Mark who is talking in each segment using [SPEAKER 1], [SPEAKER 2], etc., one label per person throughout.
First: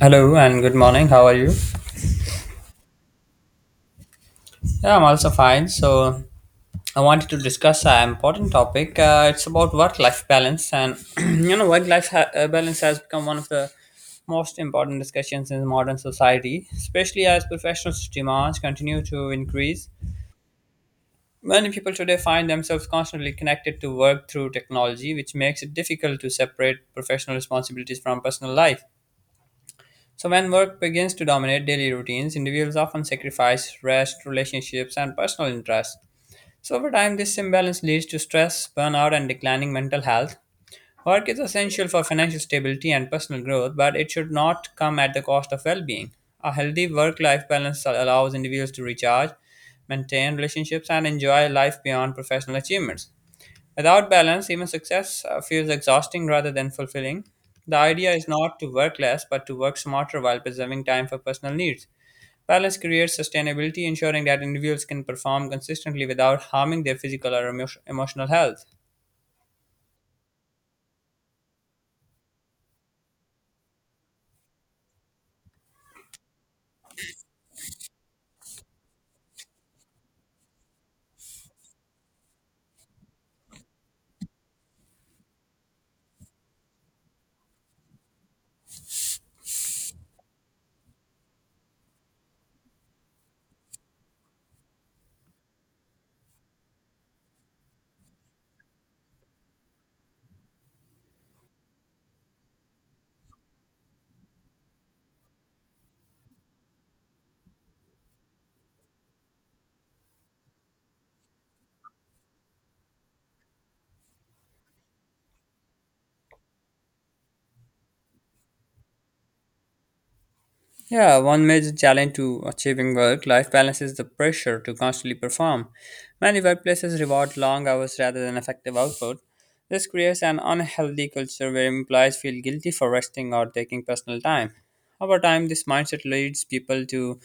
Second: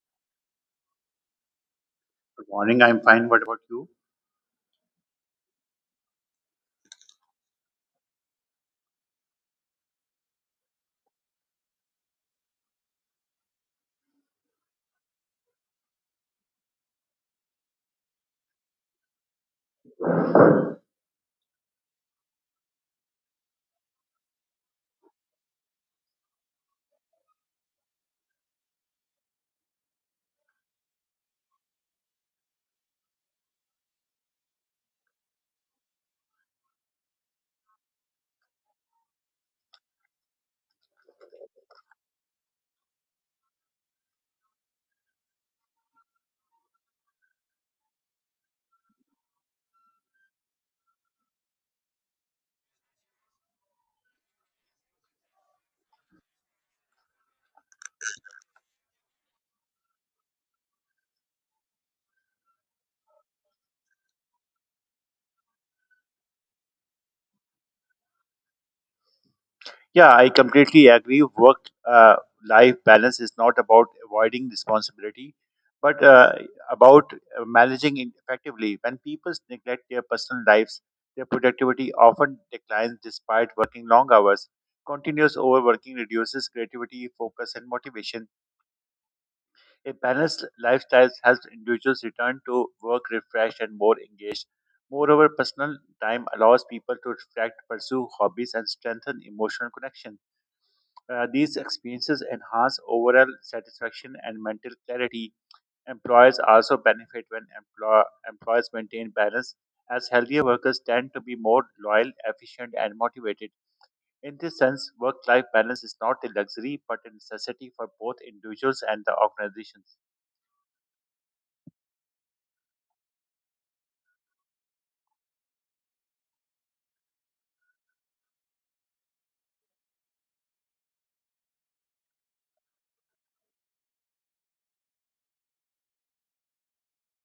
[SPEAKER 1] Hello and good morning. How are you?
[SPEAKER 2] Good morning. I'm fine. What about you?
[SPEAKER 1] Yeah, I'm also fine. So, I wanted to discuss an important topic. It's about work-life balance, and work-life balance has become one of the most important discussions in modern society, especially as professional demands continue to increase. Many people today find themselves constantly connected to work through technology, which makes it difficult to separate professional responsibilities from personal life. So, when work begins to dominate daily routines, individuals often sacrifice rest, relationships, and personal interests. So, over time, this imbalance leads to stress, burnout, and declining mental health. Work is essential for financial stability and personal growth, but it should not come at the cost of well being. A healthy work life balance allows individuals to recharge, maintain relationships, and enjoy life beyond professional achievements. Without balance, even success feels exhausting rather than fulfilling. The idea is not to work less, but to work smarter while preserving time for personal needs. Balance creates sustainability, ensuring that individuals can perform consistently without harming their physical or emotional health.
[SPEAKER 2] Yeah, I completely agree. Work life balance is not about avoiding responsibility, but about managing it effectively. When people neglect their personal lives, their productivity often declines despite working long hours. Continuous overworking reduces creativity, focus, and motivation. A balanced lifestyle helps individuals return to work refreshed and more engaged. Moreover, personal time allows people to reflect, pursue hobbies, and strengthen emotional connection. These experiences enhance overall satisfaction and mental clarity. Employers also benefit when employees maintain balance, as healthier workers tend to be more loyal, efficient, and motivated. In this sense, work life balance is not a luxury but a necessity for both individuals and the organizations.
[SPEAKER 1] Yeah, one major challenge to achieving work life balance is the pressure to constantly perform. Many workplaces reward long hours rather than effective output. This creates an unhealthy culture where employees feel guilty for resting or taking personal time. Over time, this mindset leads people to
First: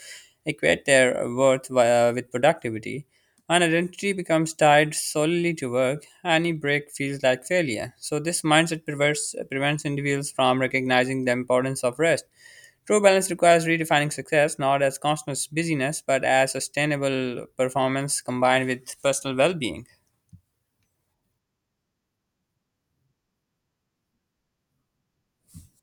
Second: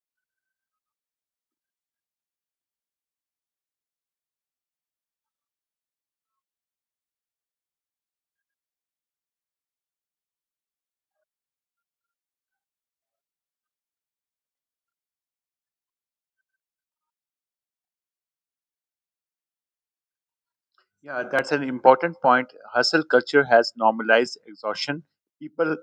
[SPEAKER 1] equate their worth with productivity. When identity becomes tied solely to work, any break feels like failure. So, this mindset prevents individuals from recognizing the importance of rest. True balance requires redefining success not as constant busyness but as sustainable performance combined with personal well being.
[SPEAKER 2] Yeah, that's an important point. Hustle culture has normalized exhaustion. People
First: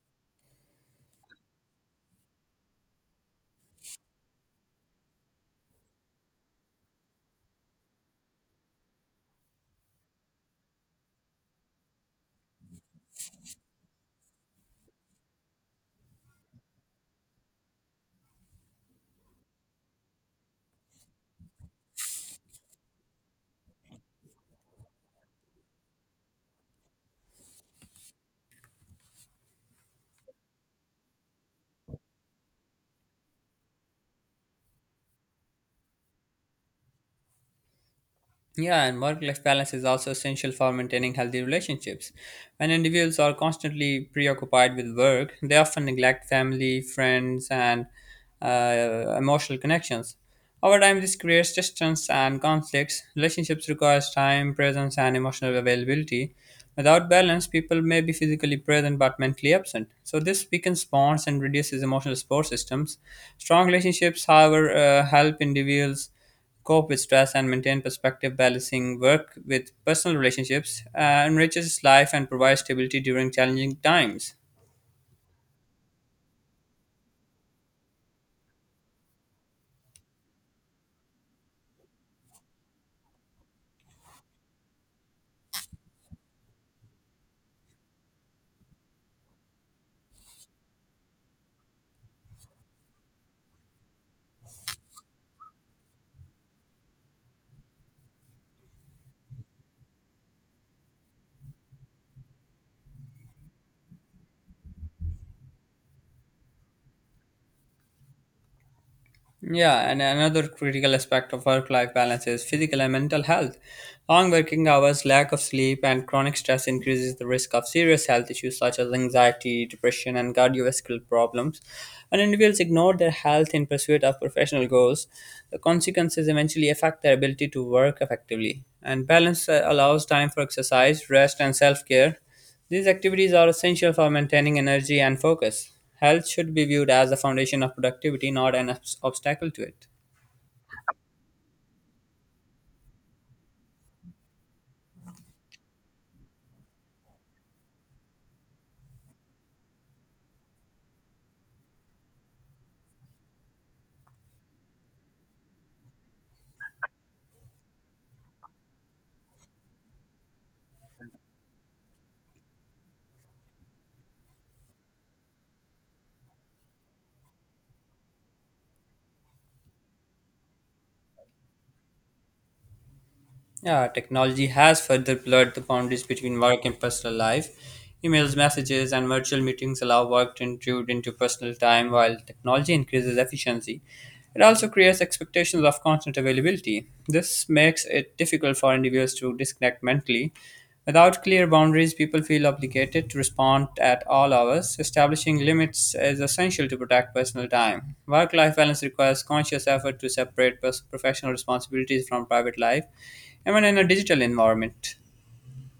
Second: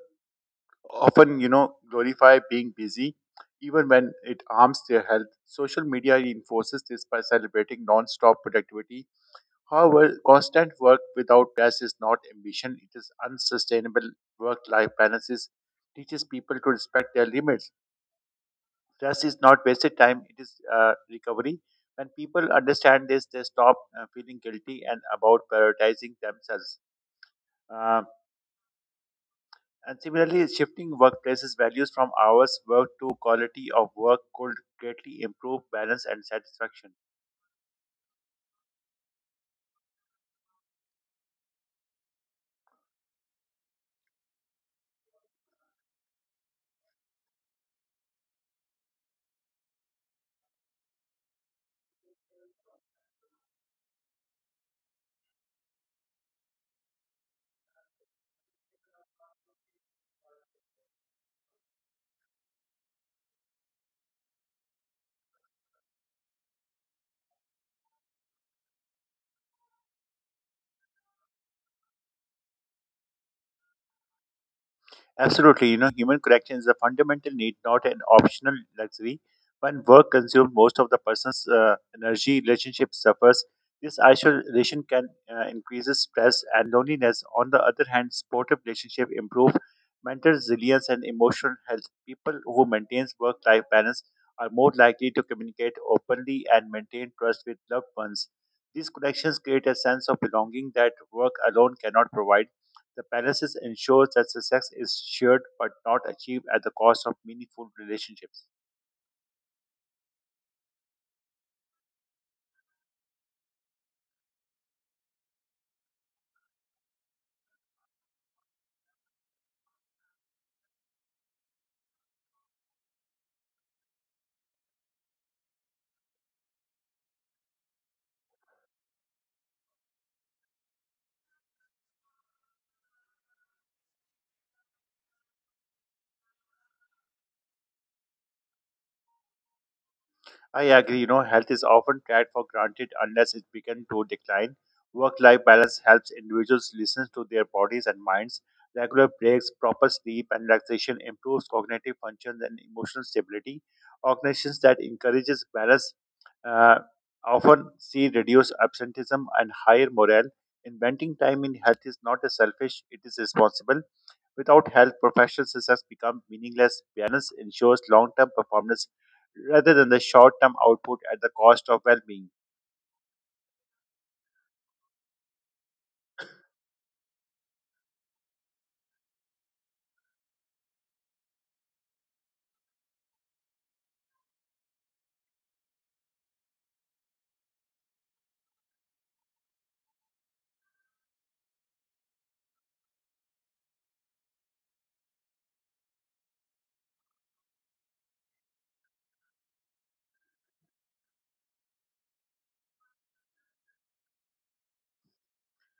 [SPEAKER 2] often, you know, glorify being busy, even when it harms their health. Social media reinforces this by celebrating non-stop productivity. However, constant work without rest is not ambition; it is unsustainable. Work-life balances teaches people to respect their limits. Rest is not wasted time; it is recovery. When people understand this, they stop feeling guilty and about prioritizing themselves. Uh, and similarly, shifting workplaces values from hours worked to quality of work could greatly improve balance and satisfaction.
[SPEAKER 1] Yeah, and work life balance is also essential for maintaining healthy relationships. When individuals are constantly preoccupied with work, they often neglect family, friends, and emotional connections. Over time, this creates distance and conflicts. Relationships requires time, presence, and emotional availability. Without balance, people may be physically present but mentally absent. So this weakens bonds and reduces emotional support systems. Strong relationships, however, help individuals cope with stress, and maintain perspective. Balancing work with personal relationships enriches life and provides stability during challenging times.
[SPEAKER 2] Absolutely. You know, human connection is a fundamental need, not an optional luxury. When work consumes most of the person's energy, relationship suffers. This isolation can increase stress and loneliness. On the other hand, supportive relationship improve mental resilience and emotional health. People who maintain work-life balance are more likely to communicate openly and maintain trust with loved ones. These connections create a sense of belonging that work alone cannot provide. The balances ensures that success is shared but not achieved at the cost of meaningful relationships.
[SPEAKER 1] Yeah, and another critical aspect of work life balance is physical and mental health. Long working hours, lack of sleep, and chronic stress increases the risk of serious health issues such as anxiety, depression, and cardiovascular problems. When individuals ignore their health in pursuit of professional goals, the consequences eventually affect their ability to work effectively. And balance allows time for exercise, rest, and self care. These activities are essential for maintaining energy and focus. Health should be viewed as the foundation of productivity, not an obstacle to it.
[SPEAKER 2] I agree, you know, health is often tried for granted unless it begins to decline. Work life balance helps individuals listen to their bodies and minds. Regular breaks, proper sleep, and relaxation improves cognitive functions and emotional stability. Organizations that encourages balance uh, often see reduced absenteeism and higher morale. Inventing time in health is not a selfish, it is responsible. Without health, professional success becomes meaningless. Balance ensures long-term performance rather than the short term output at the cost of well being.
[SPEAKER 1] Yeah, technology has further blurred the boundaries between work and personal life. Emails, messages, and virtual meetings allow work to intrude into personal time while technology increases efficiency. It also creates expectations of constant availability. This makes it difficult for individuals to disconnect mentally. Without clear boundaries, people feel obligated to respond at all hours. Establishing limits is essential to protect personal time. Work life balance requires conscious effort to separate professional responsibilities from private life even in a digital environment.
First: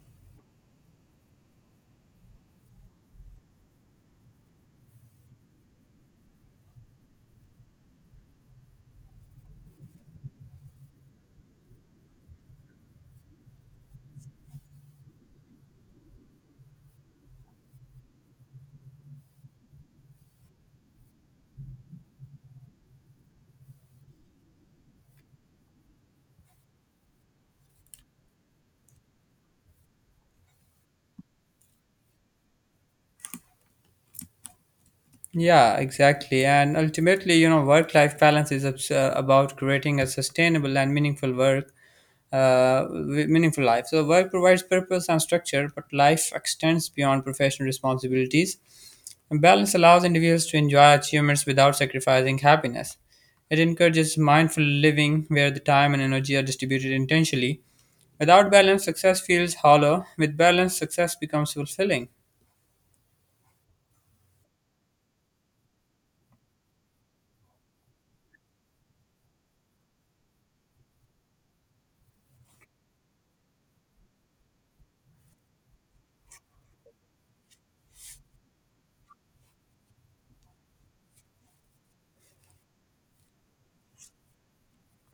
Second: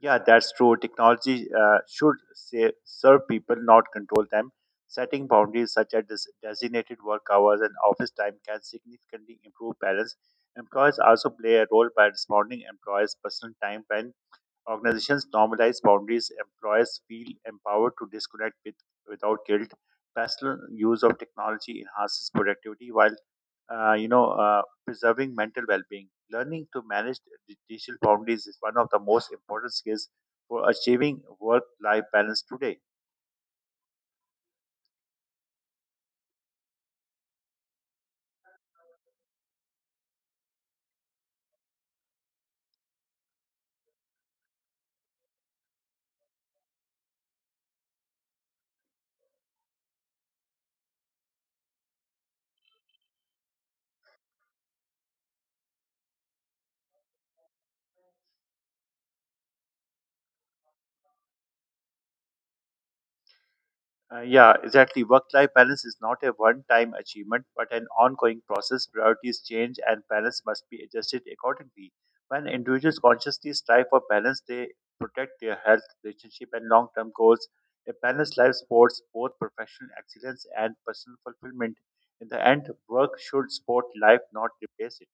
[SPEAKER 2] Yeah, that's true. Technology should say, serve people, not control them. Setting boundaries such as designated work hours and office time can significantly improve balance. Employers also play a role by responding employees' personal time when organizations normalize boundaries. Employees feel empowered to disconnect with, without guilt. Personal use of technology enhances productivity, while preserving mental well-being. Learning to manage the digital boundaries is one of the most important skills for achieving work-life balance today.
[SPEAKER 1] Yeah, exactly. And ultimately, work life balance is about creating a sustainable and meaningful life. So, work provides purpose and structure, but life extends beyond professional responsibilities. And balance allows individuals to enjoy achievements without sacrificing happiness. It encourages mindful living where the time and energy are distributed intentionally. Without balance, success feels hollow. With balance, success becomes fulfilling.
[SPEAKER 2] Yeah, exactly. Work life balance is not a one time achievement, but an ongoing process. Priorities change and balance must be adjusted accordingly. When individuals consciously strive for balance, they protect their health, relationship, and long term goals. A balanced life supports both professional excellence and personal fulfillment. In the end, work should support life, not replace it.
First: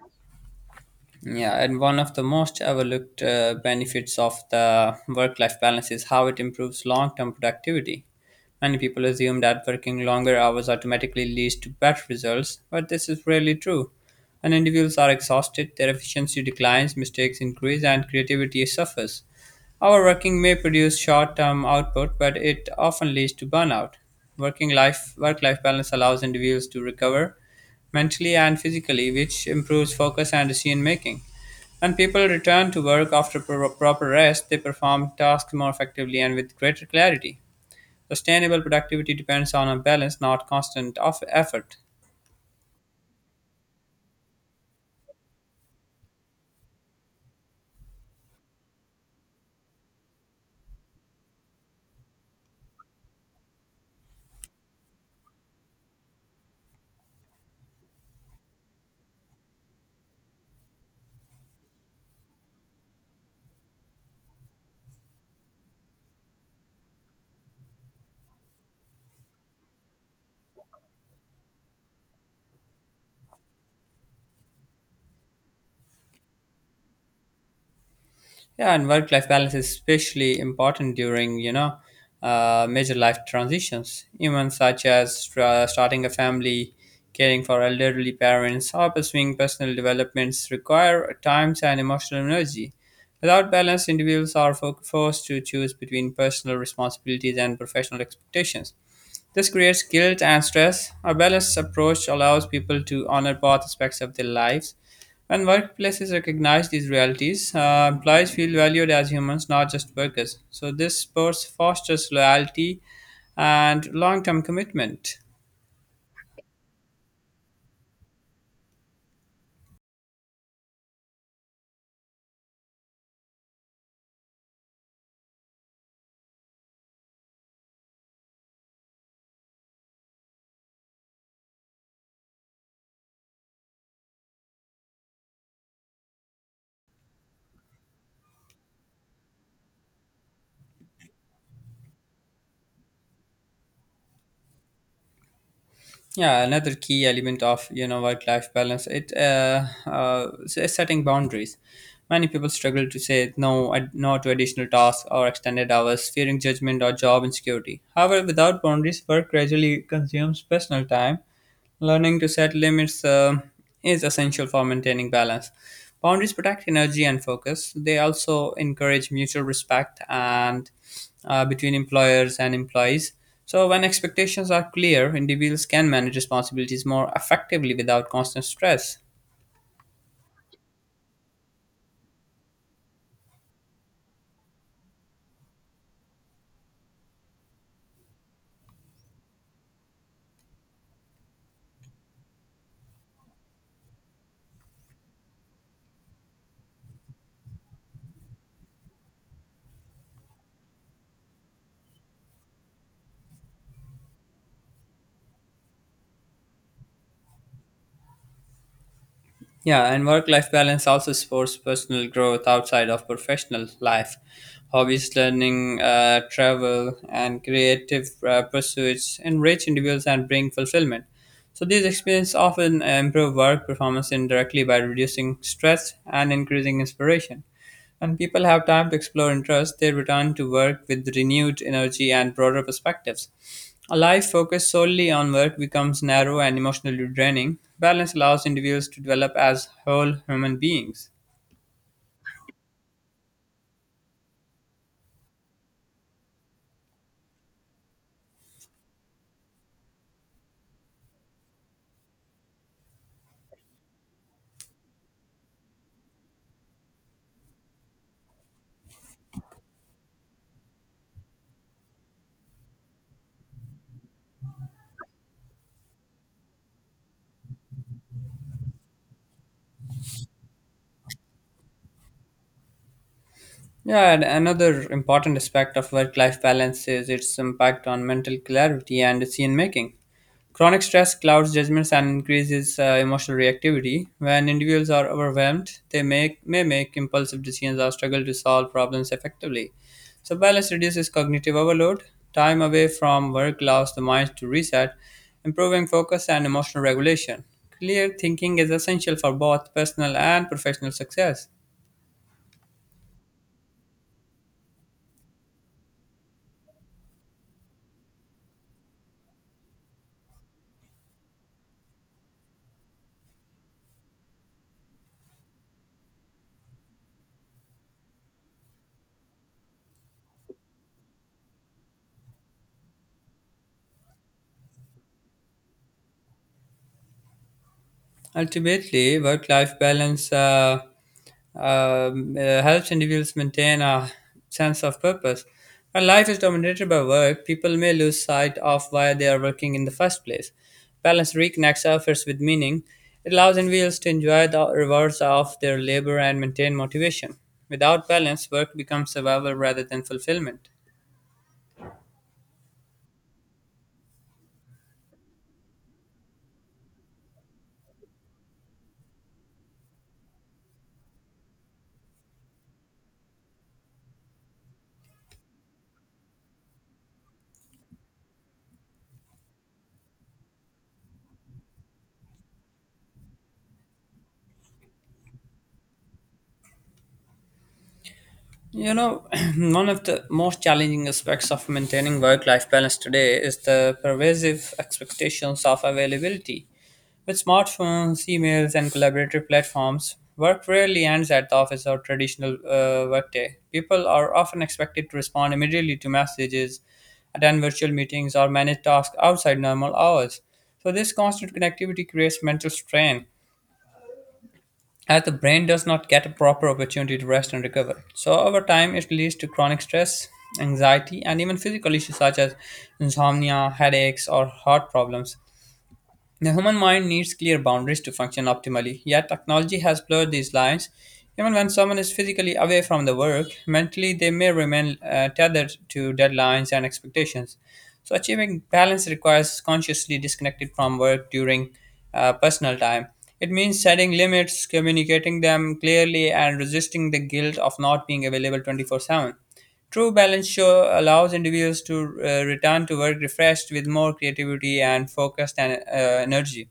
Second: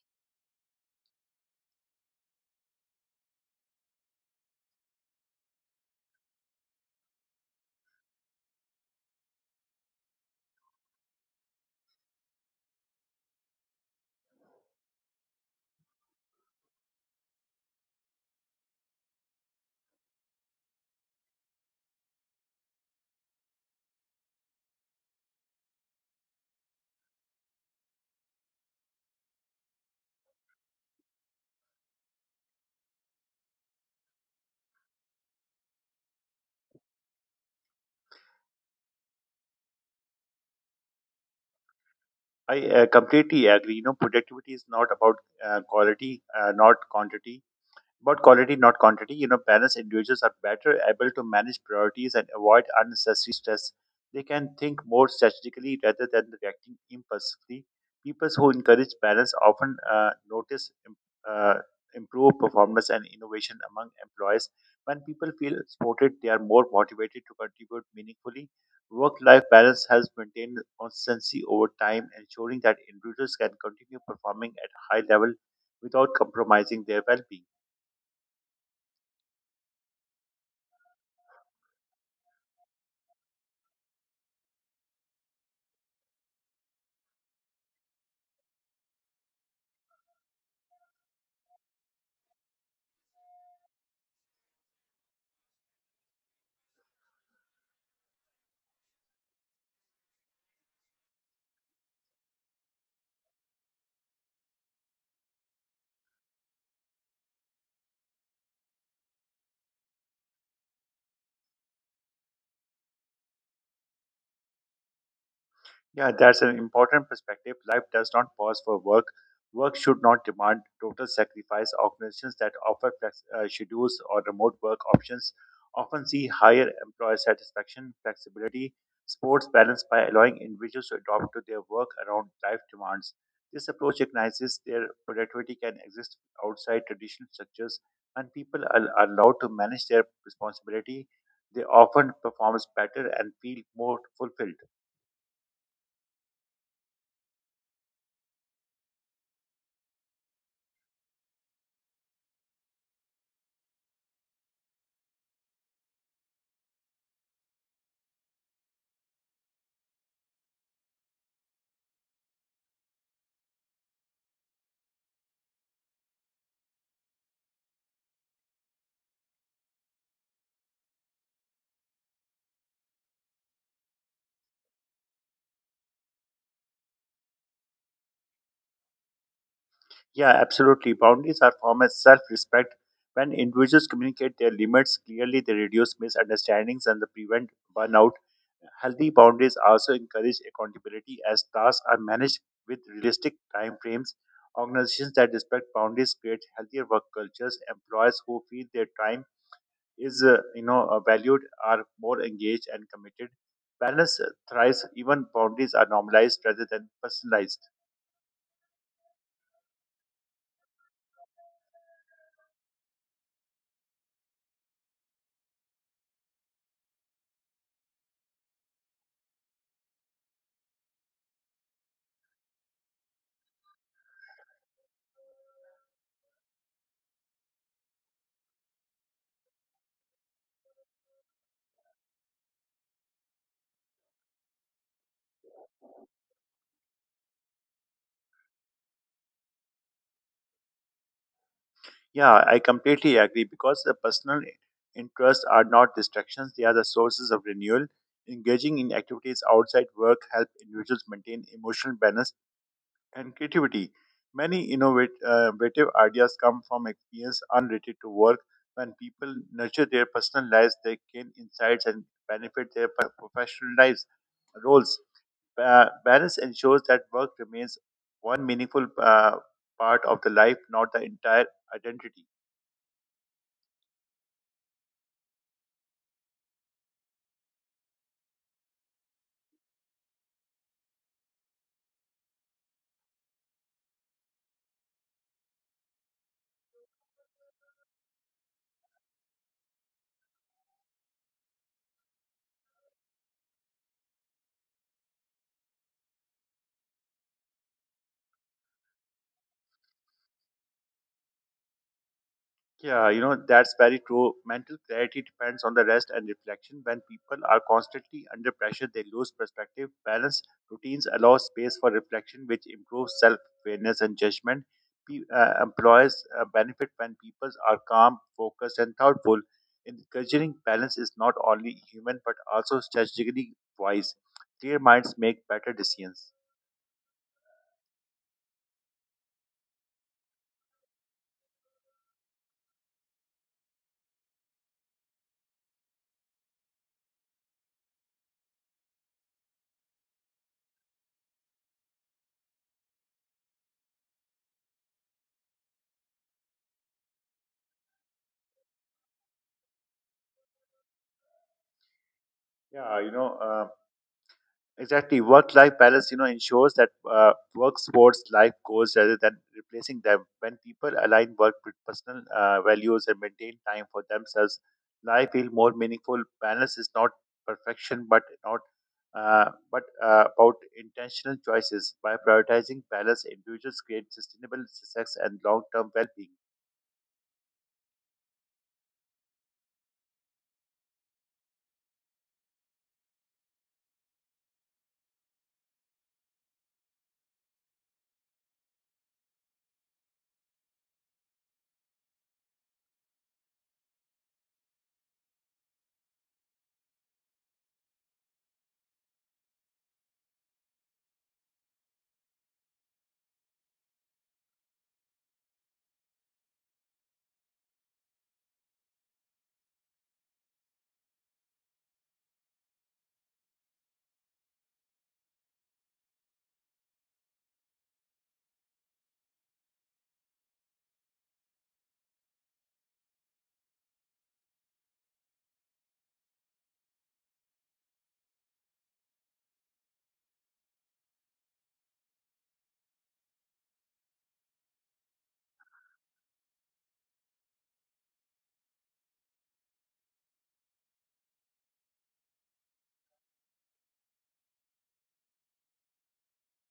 [SPEAKER 1] Yeah, and one of the most overlooked benefits of the work life balance is how it improves long term productivity. Many people assume that working longer hours automatically leads to better results, but this is rarely true. When individuals are exhausted, their efficiency declines, mistakes increase, and creativity suffers. Overworking may produce short-term output, but it often leads to burnout. Working life Work-life balance allows individuals to recover, mentally and physically, which improves focus and decision making. When people return to work after proper rest, they perform tasks more effectively and with greater clarity. Sustainable productivity depends on a balance, not constant of effort.
[SPEAKER 2] I completely agree. You know, productivity is not about uh, quality, uh, not quantity quality, not quantity. You know, balanced individuals are better able to manage priorities and avoid unnecessary stress. They can think more strategically rather than reacting impulsively. People who encourage balance often notice uh, improved performance and innovation among employees. When people feel supported, they are more motivated to contribute meaningfully. Work life balance helps maintain consistency over time, ensuring that individuals can continue performing at a high level without compromising their well being.
[SPEAKER 1] Yeah, and work-life balance is especially important during, major life transitions, even such as starting a family, caring for elderly parents, or pursuing personal developments require times and emotional energy. Without balance, individuals are forced to choose between personal responsibilities and professional expectations. This creates guilt and stress. A balanced approach allows people to honor both aspects of their lives. When workplaces recognize these realities, employees feel valued as humans, not just workers. So, this sports fosters loyalty and long term commitment.
[SPEAKER 2] Yeah, that's an important perspective. Life does not pause for work. Work should not demand total sacrifice. Organizations that offer flex schedules or remote work options often see higher employer satisfaction, flexibility, sports balance by allowing individuals to adapt to their work around life demands. This approach recognizes their productivity can exist outside traditional structures and people are allowed to manage their responsibility. They often perform better and feel more fulfilled.
[SPEAKER 1] Yeah, another key element of work life balance setting boundaries. Many people struggle to say no to additional tasks or extended hours, fearing judgment or job insecurity. However, without boundaries, work gradually consumes personal time. Learning to set limits is essential for maintaining balance. Boundaries protect energy and focus. They also encourage mutual respect and between employers and employees. So, when expectations are clear, individuals can manage responsibilities more effectively without constant stress.
[SPEAKER 2] Yeah, absolutely. Boundaries are formed as self respect. When individuals communicate their limits clearly, they reduce misunderstandings and they prevent burnout. Healthy boundaries also encourage accountability as tasks are managed with realistic time frames. Organizations that respect boundaries create healthier work cultures. Employees who feel their time is valued are more engaged and committed. Balance thrives even boundaries are normalized rather than personalized.
[SPEAKER 1] Yeah, and work life balance also supports personal growth outside of professional life. Hobbies, learning, travel, and creative pursuits enrich individuals and bring fulfillment. So, these experiences often improve work performance indirectly by reducing stress and increasing inspiration. When people have time to explore interests, they return to work with renewed energy and broader perspectives. A life focused solely on work becomes narrow and emotionally draining. Balance allows individuals to develop as whole human beings.
[SPEAKER 2] Yeah, I completely agree because the personal interests are not distractions, they are the sources of renewal. Engaging in activities outside work help individuals maintain emotional balance and creativity. Many innovative ideas come from experience unrelated to work. When people nurture their personal lives, they gain insights and benefit their professional lives roles. Balance ensures that work remains one meaningful part of the life, not the entire identity.
[SPEAKER 1] Yeah, and another important aspect of work life balance is its impact on mental clarity and decision making. Chronic stress clouds judgments and increases emotional reactivity. When individuals are overwhelmed, may make impulsive decisions or struggle to solve problems effectively. So, balance reduces cognitive overload, time away from work allows the mind to reset, improving focus and emotional regulation. Clear thinking is essential for both personal and professional success.
[SPEAKER 2] Yeah, you know, that's very true. Mental clarity depends on the rest and reflection. When people are constantly under pressure, they lose perspective. Balance routines allow space for reflection, which improves self awareness and judgment. Employers benefit when people are calm, focused, and thoughtful. Encouraging balance is not only human but also strategically wise. Clear minds make better decisions.
[SPEAKER 1] Ultimately, work life balance helps individuals maintain a sense of purpose. When life is dominated by work, people may lose sight of why they are working in the first place. Balance reconnects efforts with meaning. It allows individuals to enjoy the rewards of their labor and maintain motivation. Without balance, work becomes survival rather than fulfillment.
[SPEAKER 2] Yeah, exactly. Work life balance, you know, ensures that work sports life goals rather than replacing them. When people align work with personal values and maintain time for themselves, life feels more meaningful. Balance is not perfection, but not but about intentional choices. By prioritizing balance, individuals create sustainable success and long-term well-being.
[SPEAKER 1] You know, One of the most challenging aspects of maintaining work life balance today is the pervasive expectations of availability. With smartphones, emails, and collaborative platforms, work rarely ends at the office or traditional workday. People are often expected to respond immediately to messages, attend virtual meetings, or manage tasks outside normal hours. So, this constant connectivity creates mental strain as the brain does not get a proper opportunity to rest and recover. So, over time, it leads to chronic stress, anxiety, and even physical issues such as insomnia, headaches, or heart problems. The human mind needs clear boundaries to function optimally, yet technology has blurred these lines. Even when someone is physically away from the work, mentally they may remain tethered to deadlines and expectations. So, achieving balance requires consciously disconnected from work during personal time. It means setting limits, communicating them clearly, and resisting the guilt of not being available 24/7. True balance show allows individuals to return to work refreshed with more creativity and focused and, energy.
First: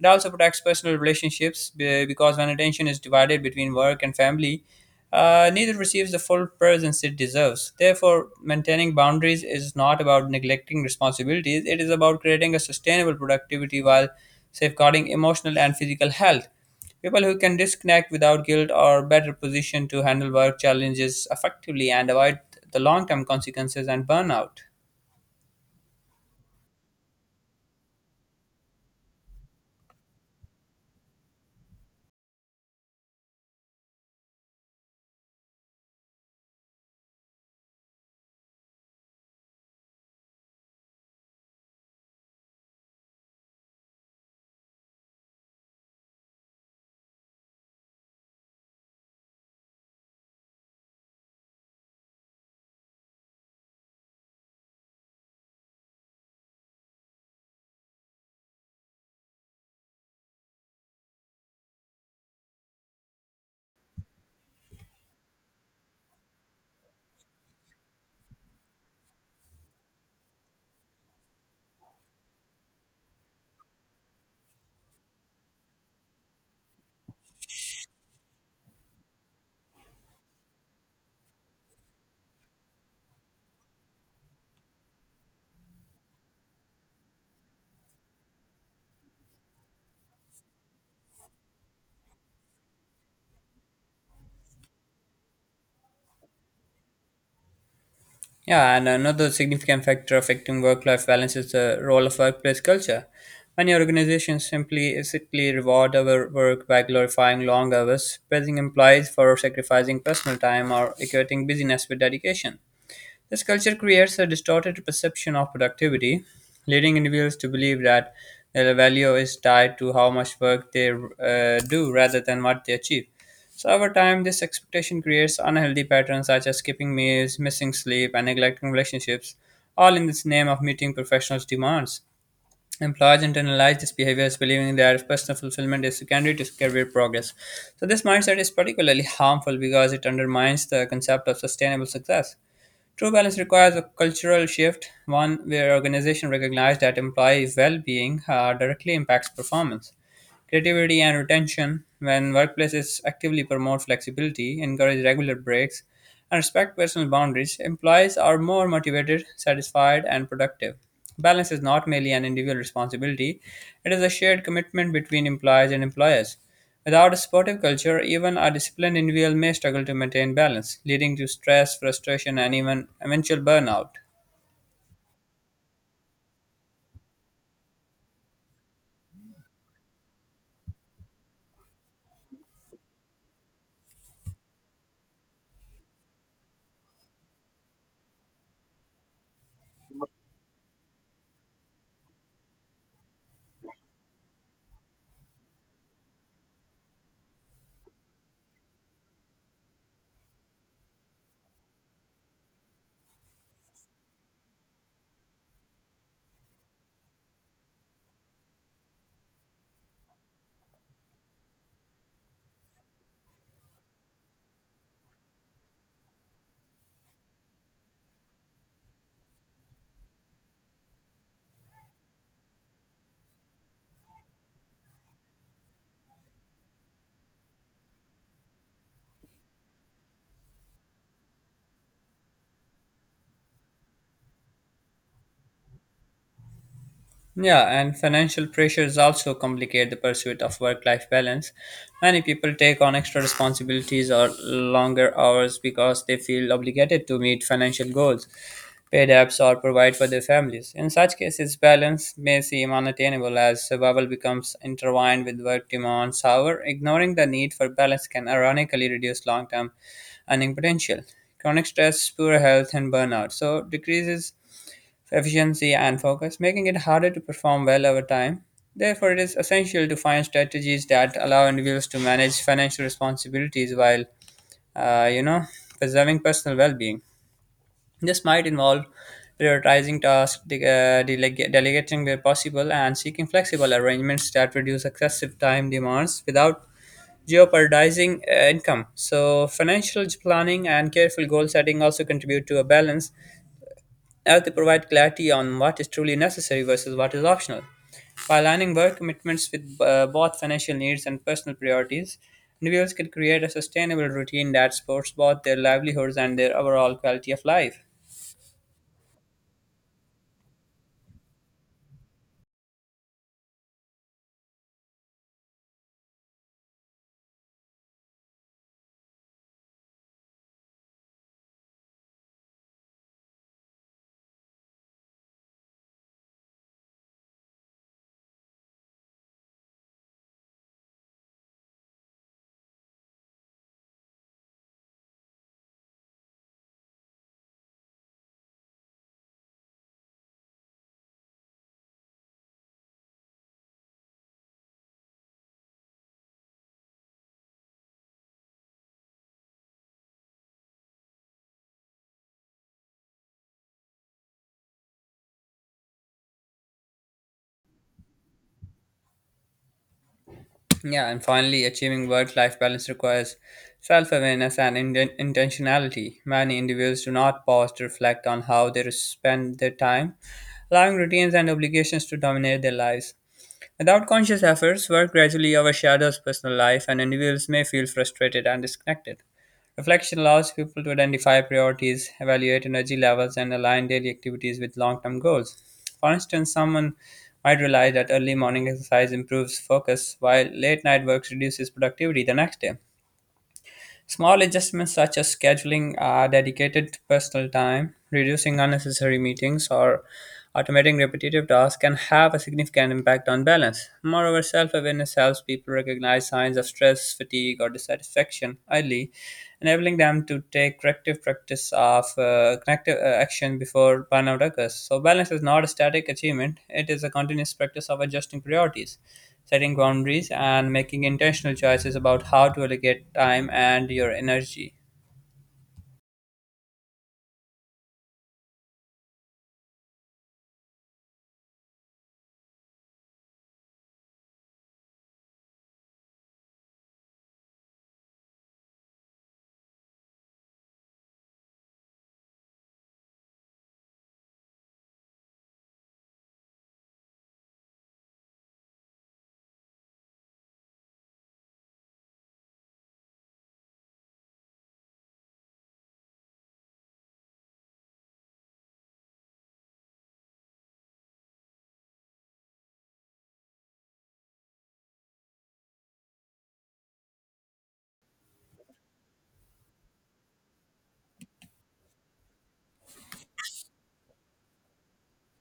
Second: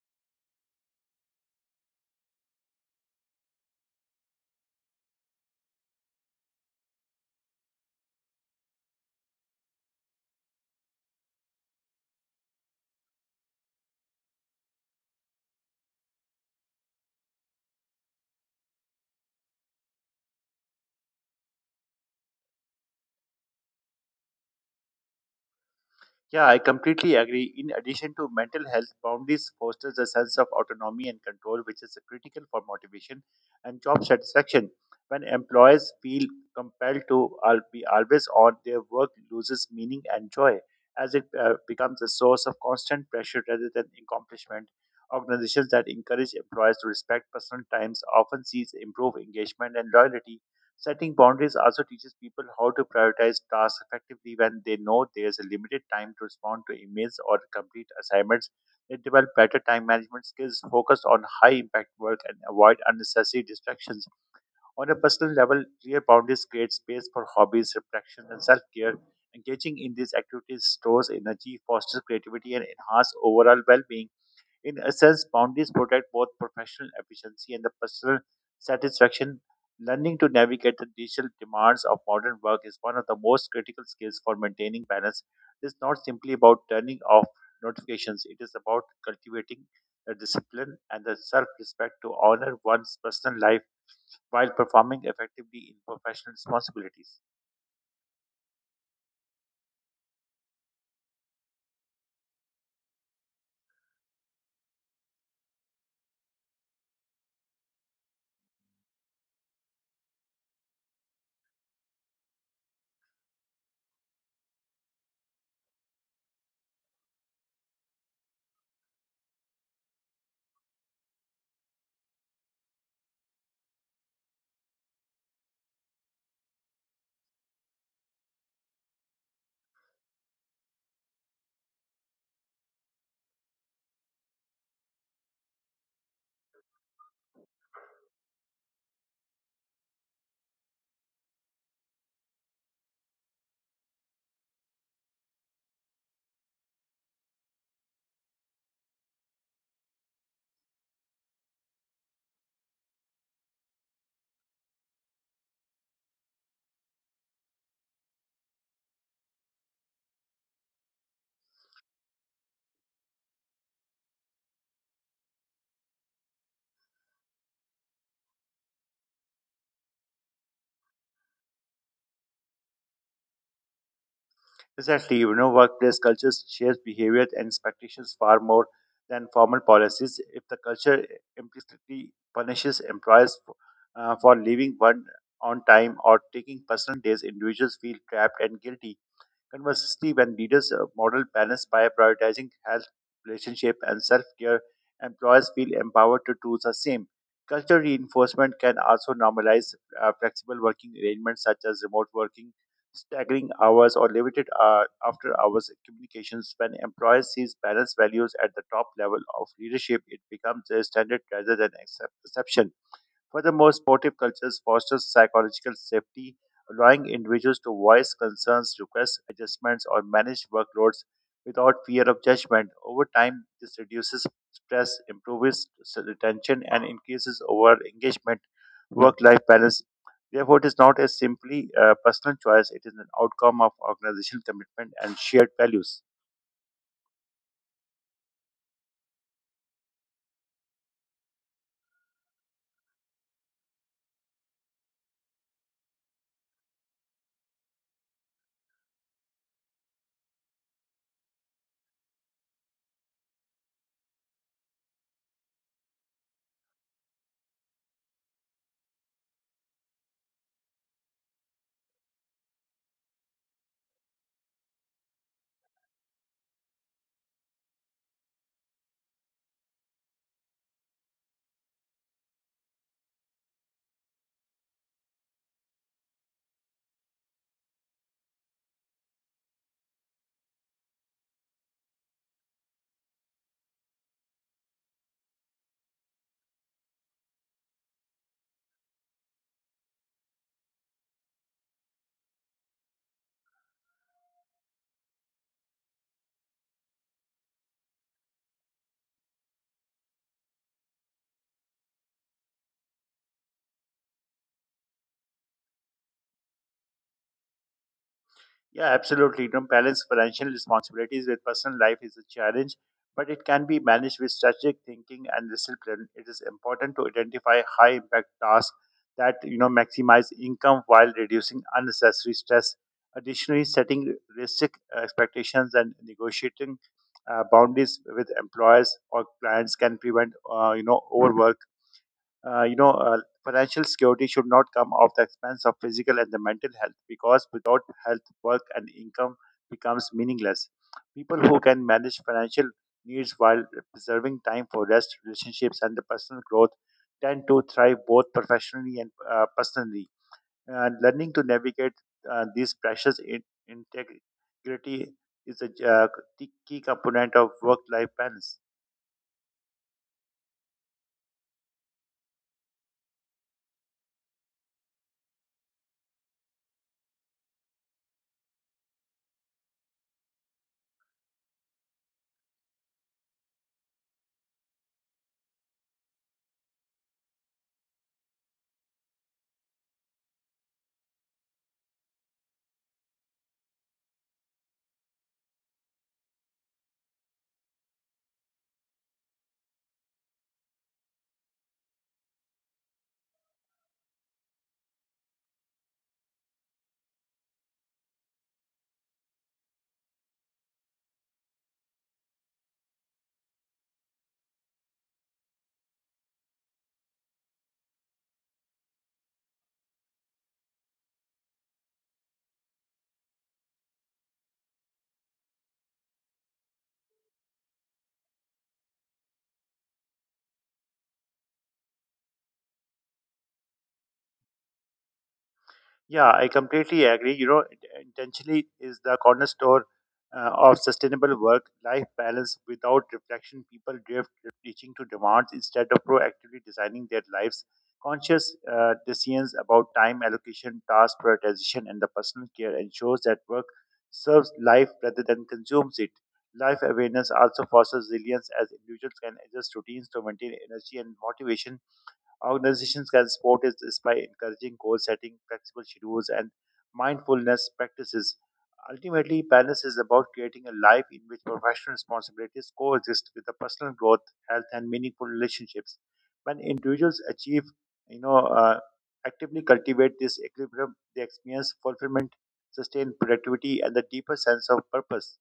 [SPEAKER 1] It also protects personal relationships because when attention is divided between work and family, neither receives the full presence it deserves. Therefore, maintaining boundaries is not about neglecting responsibilities, it is about creating a sustainable productivity while safeguarding emotional and physical health. People who can disconnect without guilt are better positioned to handle work challenges effectively and avoid the long term consequences and burnout.
[SPEAKER 2] Yeah, I completely agree. In addition to mental health, boundaries fosters a sense of autonomy and control, which is critical for motivation and job satisfaction. When employees feel compelled to be always on, their work loses meaning and joy, as it becomes a source of constant pressure rather than accomplishment. Organizations that encourage employees to respect personal times often sees improved engagement and loyalty. Setting boundaries also teaches people how to prioritize tasks effectively when they know there's a limited time to respond to emails or complete assignments. They develop better time management skills, focus on high impact work, and avoid unnecessary distractions. On a personal level, clear boundaries create space for hobbies, reflection, and self care. Engaging in these activities stores energy, fosters creativity, and enhances overall well being. In essence, boundaries protect both professional efficiency and the personal satisfaction. Learning to navigate the digital demands of modern work is one of the most critical skills for maintaining balance. It's not simply about turning off notifications, it is about cultivating the discipline and the self respect to honor one's personal life while performing effectively in professional responsibilities.
[SPEAKER 1] Yeah, and another significant factor affecting work life balance is the role of workplace culture. Many organizations simply reward our work by glorifying long hours, praising employees for sacrificing personal time, or equating busyness with dedication. This culture creates a distorted perception of productivity, leading individuals to believe that their value is tied to how much work they do rather than what they achieve. So, over time, this expectation creates unhealthy patterns such as skipping meals, missing sleep, and neglecting relationships, all in this name of meeting professionals' demands. Employers internalize this behavior as believing that personal fulfillment is secondary to career progress. So, this mindset is particularly harmful because it undermines the concept of sustainable success. True balance requires a cultural shift, one where organizations recognize that employee well being directly impacts performance. Creativity and retention when workplaces actively promote flexibility, encourage regular breaks, and respect personal boundaries, employees are more motivated, satisfied, and productive. Balance is not merely an individual responsibility, it is a shared commitment between employees and employers. Without a supportive culture, even a disciplined individual may struggle to maintain balance, leading to stress, frustration, and even eventual burnout.
[SPEAKER 2] Exactly, you know, workplace cultures shapes behaviors and expectations far more than formal policies. If the culture implicitly punishes employees for leaving one on time or taking personal days, individuals feel trapped and guilty. Conversely, when leaders model balance by prioritizing health, relationship, and self care, employers feel empowered to do the same. Cultural reinforcement can also normalize flexible working arrangements such as remote working, staggering hours, or limited after hours communications. When employers sees balance values at the top level of leadership, it becomes a standard rather than exception. Furthermore, supportive cultures foster psychological safety, allowing individuals to voice concerns, request adjustments, or manage workloads without fear of judgment. Over time, this reduces stress, improves retention, and increases overall engagement, work life balance. Therefore, it is not a simply personal choice, it is an outcome of organizational commitment and shared values.
[SPEAKER 1] Yeah, and financial pressures also complicate the pursuit of work life balance. Many people take on extra responsibilities or longer hours because they feel obligated to meet financial goals, pay debts, or provide for their families. In such cases, balance may seem unattainable as survival becomes intertwined with work demands. However, ignoring the need for balance can ironically reduce long term earning potential. Chronic stress, poor health, and burnout so decreases efficiency and focus, making it harder to perform well over time. Therefore, it is essential to find strategies that allow individuals to manage financial responsibilities while, uh, you know, preserving personal well-being. This might involve prioritizing tasks, delegating where possible, and seeking flexible arrangements that reduce excessive time demands without jeopardizing income. So, financial planning and careful goal setting also contribute to a balance as they provide clarity on what is truly necessary versus what is optional. By aligning work commitments with both financial needs and personal priorities, individuals can create a sustainable routine that supports both their livelihoods and their overall quality of life.
[SPEAKER 2] Yeah, absolutely. You know, balance financial responsibilities with personal life is a challenge, but it can be managed with strategic thinking and discipline. It is important to identify high impact tasks that you know maximize income while reducing unnecessary stress. Additionally, setting realistic expectations and negotiating boundaries with employers or clients can prevent uh, you know, uh, Financial security should not come at the expense of physical and the mental health because without health, work and income becomes meaningless. People who can manage financial needs while preserving time for rest, relationships, and the personal growth tend to thrive both professionally and personally. And learning to navigate these pressures in integrity is a key component of work-life balance.
[SPEAKER 1] Yeah, and finally, achieving work life balance requires self awareness and intentionality. Many individuals do not pause to reflect on how they spend their time, allowing routines and obligations to dominate their lives. Without conscious efforts, work gradually overshadows personal life, and individuals may feel frustrated and disconnected. Reflection allows people to identify priorities, evaluate energy levels, and align daily activities with long term goals. For instance, someone might realize that early morning exercise improves focus, while late night work reduces productivity the next day. Small adjustments such as scheduling dedicated personal time, reducing unnecessary meetings, or automating repetitive tasks can have a significant impact on balance. Moreover, self awareness helps people recognize signs of stress, fatigue, or dissatisfaction early, enabling them to take corrective practice of corrective action before burnout occurs. So, balance is not a static achievement, it is a continuous practice of adjusting priorities setting boundaries, and making intentional choices about how to allocate time and your energy.
[SPEAKER 2] Yeah, I completely agree. You know, intentionally is the cornerstone of sustainable work-life balance. Without reflection, people drift, reaching to demands instead of proactively designing their lives. Conscious decisions about time allocation, task prioritization, and the personal care ensures that work serves life rather than consumes it. Life awareness also fosters resilience as individuals can adjust routines to maintain energy and motivation. Organizations can support is this by encouraging goal setting, flexible schedules, and mindfulness practices. Ultimately, balance is about creating a life in which professional responsibilities coexist with the personal growth, health, and meaningful relationships. When individuals you know, uh, actively cultivate this equilibrium, they experience fulfillment, sustained productivity, and a deeper sense of purpose.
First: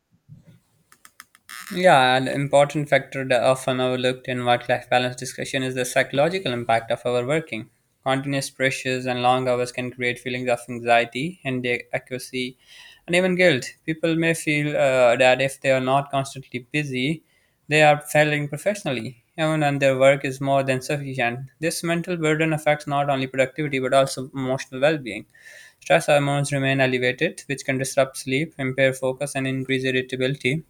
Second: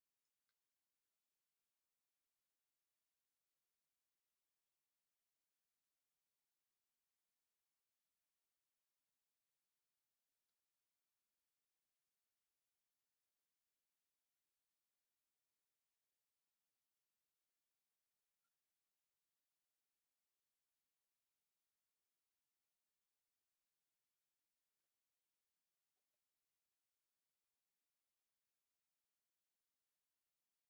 [SPEAKER 1] Yeah, an important factor that often overlooked in work-life balance discussion is the psychological impact of overworking. Continuous pressures and long hours can create feelings of anxiety, inadequacy, and even guilt. People may feel that if they are not constantly busy, they are failing professionally, even when their work is more than sufficient. This mental burden affects not only productivity but also emotional well-being. Stress hormones remain elevated, which can disrupt sleep, impair focus, and increase irritability.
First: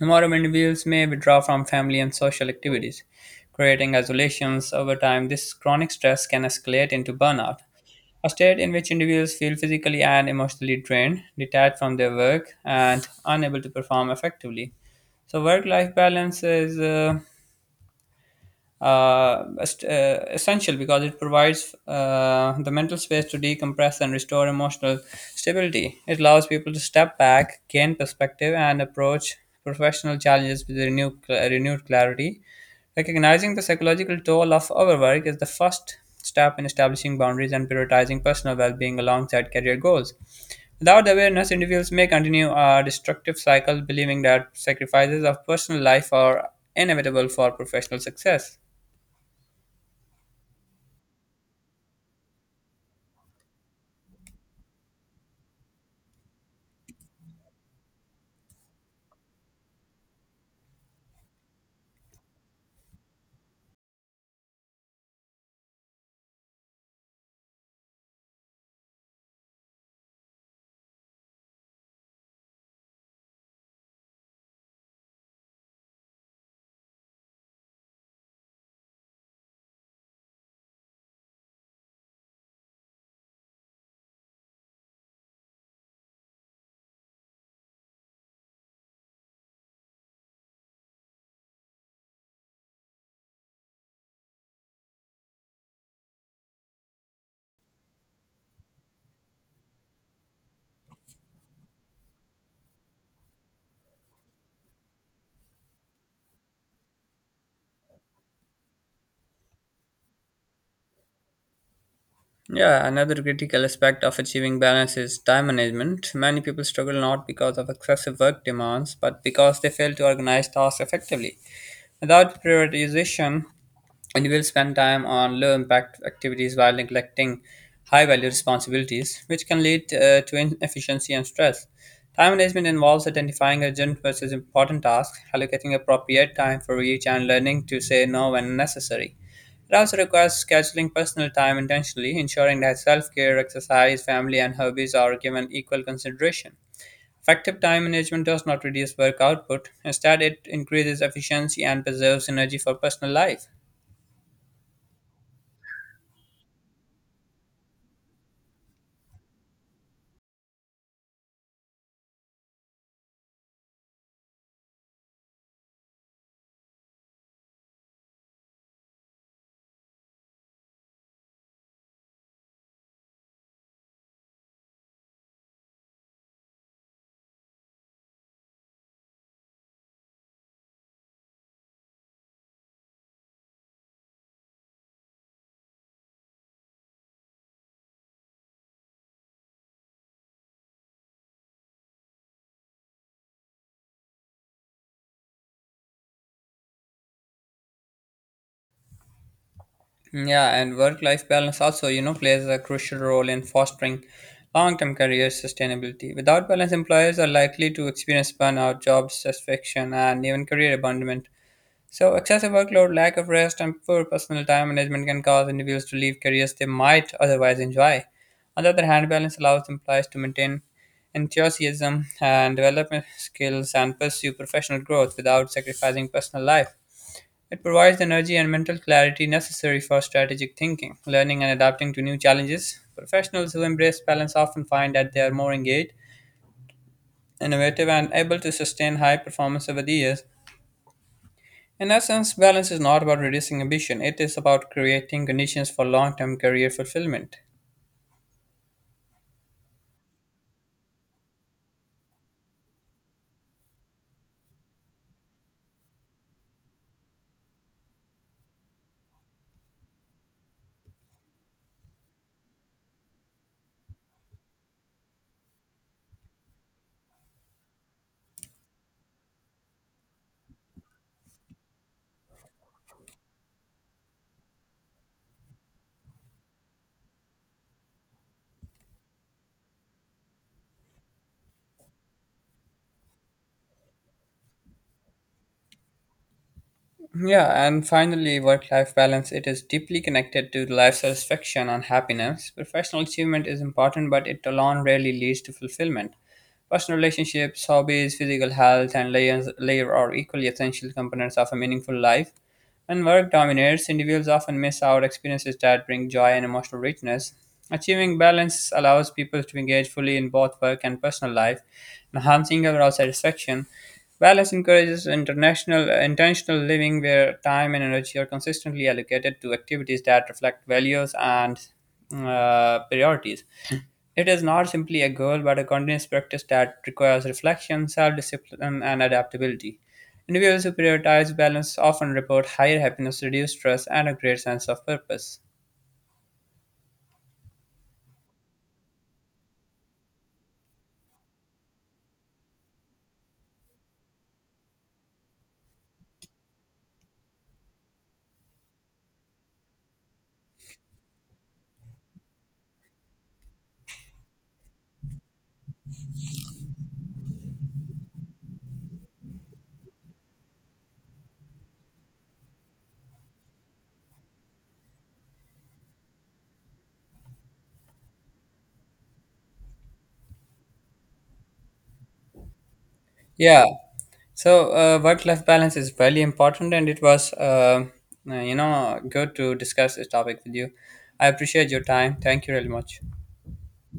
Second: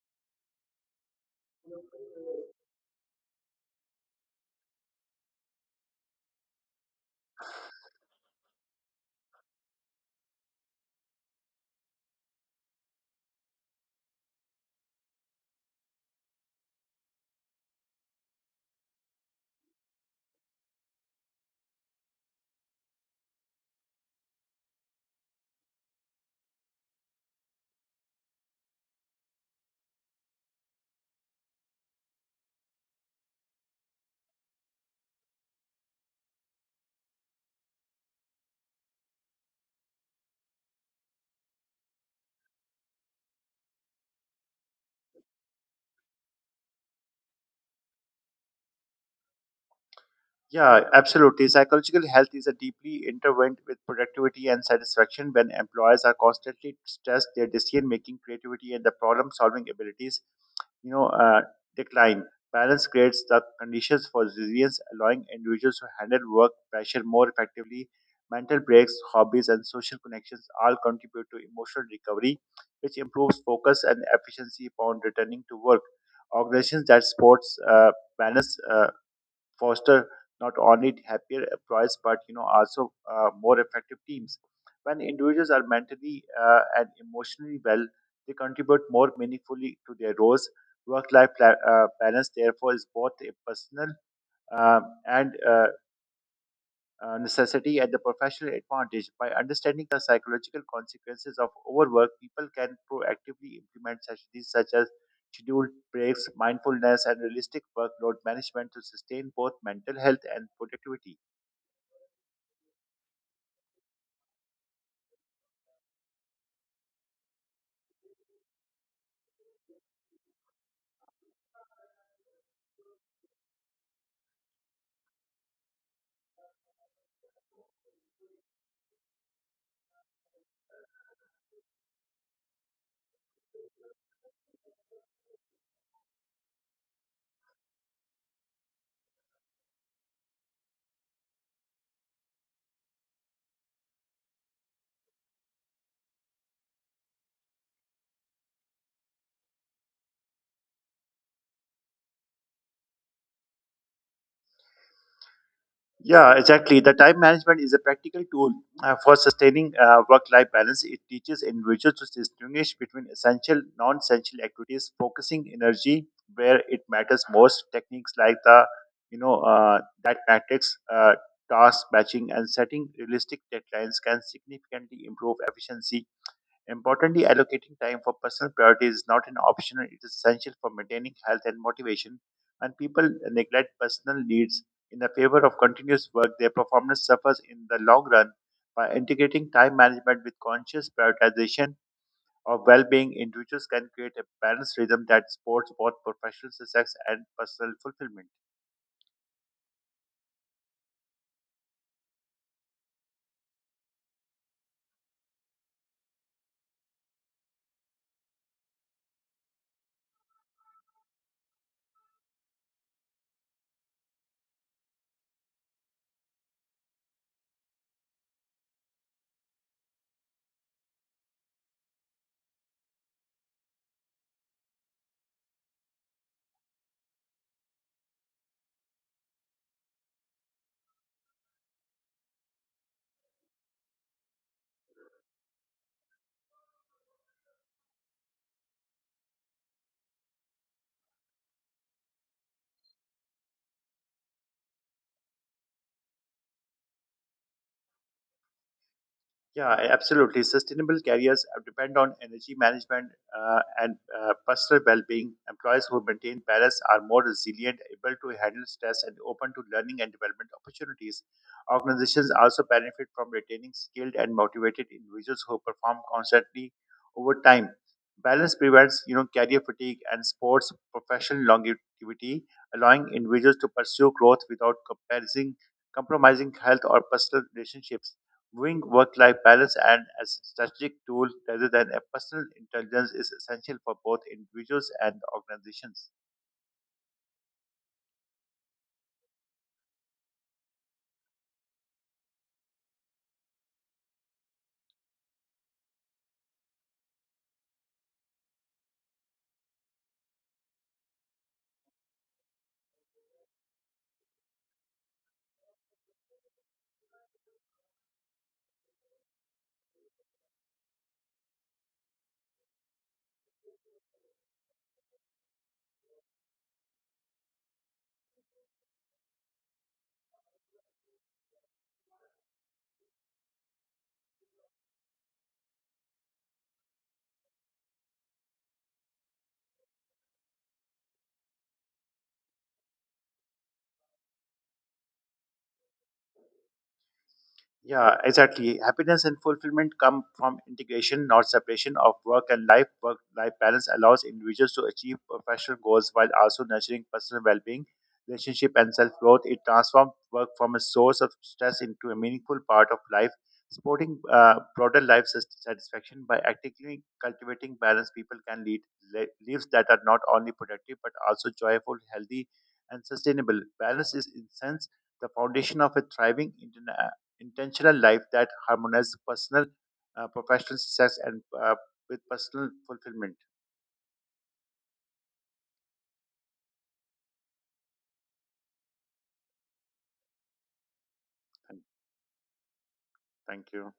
[SPEAKER 1] Modern individuals may withdraw from family and social activities, creating isolations. Over time, this chronic stress can escalate into burnout, a state in which individuals feel physically and emotionally drained, detached from their work, and unable to perform effectively. So, work life balance is essential because it provides the mental space to decompress and restore emotional stability. It allows people to step back, gain perspective, and approach professional challenges with renewed clarity. Recognizing the psychological toll of overwork is the first step in establishing boundaries and prioritizing personal well being alongside career goals. Without awareness, individuals may continue a destructive cycle, believing that sacrifices of personal life are inevitable for professional success.
[SPEAKER 2] Yeah, absolutely. Psychological health is a deeply intertwined with productivity and satisfaction. When employers are constantly stressed, their decision making, creativity, and the problem solving abilities, you know, uh, decline. Balance creates the conditions for resilience, allowing individuals to handle work pressure more effectively. Mental breaks, hobbies, and social connections all contribute to emotional recovery, which improves focus and efficiency upon returning to work. Organizations that sports balance. Foster not only happier employees but you know also more effective teams. When individuals are mentally and emotionally well, they contribute more meaningfully to their roles. Work-life balance, therefore, is both a personal and necessity and the professional advantage. By understanding the psychological consequences of overwork, people can proactively implement strategies such as scheduled breaks, mindfulness, and realistic workload management to sustain both mental health and productivity.
[SPEAKER 1] Yeah, another critical aspect of achieving balance is time management. Many people struggle not because of excessive work demands, but because they fail to organize tasks effectively. Without prioritization, and you will spend time on low impact activities while neglecting high value responsibilities, which can lead to inefficiency and stress. Time management involves identifying urgent versus important tasks, allocating appropriate time for each, and learning to say no when necessary. It also requires scheduling personal time intentionally, ensuring that self care, exercise, family, and hobbies are given equal consideration. Effective time management does not reduce work output, instead, it increases efficiency and preserves energy for personal life.
[SPEAKER 2] Yeah, exactly. The time management is a practical tool for sustaining work-life balance. It teaches individuals to distinguish between essential, non-essential activities, focusing energy where it matters most. Techniques like that matrix, task matching, and setting realistic deadlines can significantly improve efficiency. Importantly, allocating time for personal priority is not an option, it is essential for maintaining health and motivation. When people neglect personal needs in the favor of continuous work, their performance suffers in the long run. By integrating time management with conscious prioritization of well being, individuals can create a balanced rhythm that supports both professional success and personal fulfillment.
[SPEAKER 1] Yeah, and work life balance also, you know, plays a crucial role in fostering long term career sustainability. Without balance, employers are likely to experience burnout, job satisfaction, and even career abandonment. So, excessive workload, lack of rest, and poor personal time management can cause individuals to leave careers they might otherwise enjoy. On the other hand, balance allows employees to maintain enthusiasm and develop skills and pursue professional growth without sacrificing personal life. It provides the energy and mental clarity necessary for strategic thinking, learning, and adapting to new challenges. Professionals who embrace balance often find that they are more engaged, innovative, and able to sustain high performance over the years. In essence, balance is not about reducing ambition, it is about creating conditions for long term career fulfillment.
[SPEAKER 2] Yeah, absolutely. Sustainable careers depend on energy management and personal well-being. Employees who maintain balance are more resilient, able to handle stress, and open to learning and development opportunities. Organizations also benefit from retaining skilled and motivated individuals who perform constantly over time. Balance prevents, you know, career fatigue and sports professional longevity, allowing individuals to pursue growth without compromising health or personal relationships. Viewing work life balance and as a strategic tool rather than a personal intelligence is essential for both individuals and organizations.
[SPEAKER 1] Yeah, and finally, work life balance. It is deeply connected to life satisfaction and happiness. Professional achievement is important, but it alone rarely leads to fulfillment. Personal relationships, hobbies, physical health, and layer are equally essential components of a meaningful life. When work dominates, individuals often miss out experiences that bring joy and emotional richness. Achieving balance allows people to engage fully in both work and personal life, enhancing overall satisfaction. Balance encourages intentional living where time and energy are consistently allocated to activities that reflect values and priorities. It is not simply a goal, but a continuous practice that requires reflection, self discipline, and adaptability. Individuals who prioritize balance often report higher happiness, reduced stress, and a great sense of purpose.
[SPEAKER 2] Yeah, exactly. Happiness and fulfillment come from integration, not separation of work and life. Work life balance allows individuals to achieve professional goals while also nurturing personal well being, relationship, and self growth. It transforms work from a source of stress into a meaningful part of life, supporting broader life satisfaction by actively cultivating balance. People can lead lives that are not only productive but also joyful, healthy, and sustainable. Balance is, in sense, the foundation of a thriving intentional life that harmonizes personal, professional success and with personal fulfillment.
[SPEAKER 1] Yeah, so work life balance is very important, and it was, good to discuss this topic with you. I appreciate your
[SPEAKER 2] Thank
[SPEAKER 1] time. Thank you really much.
[SPEAKER 2] thank you.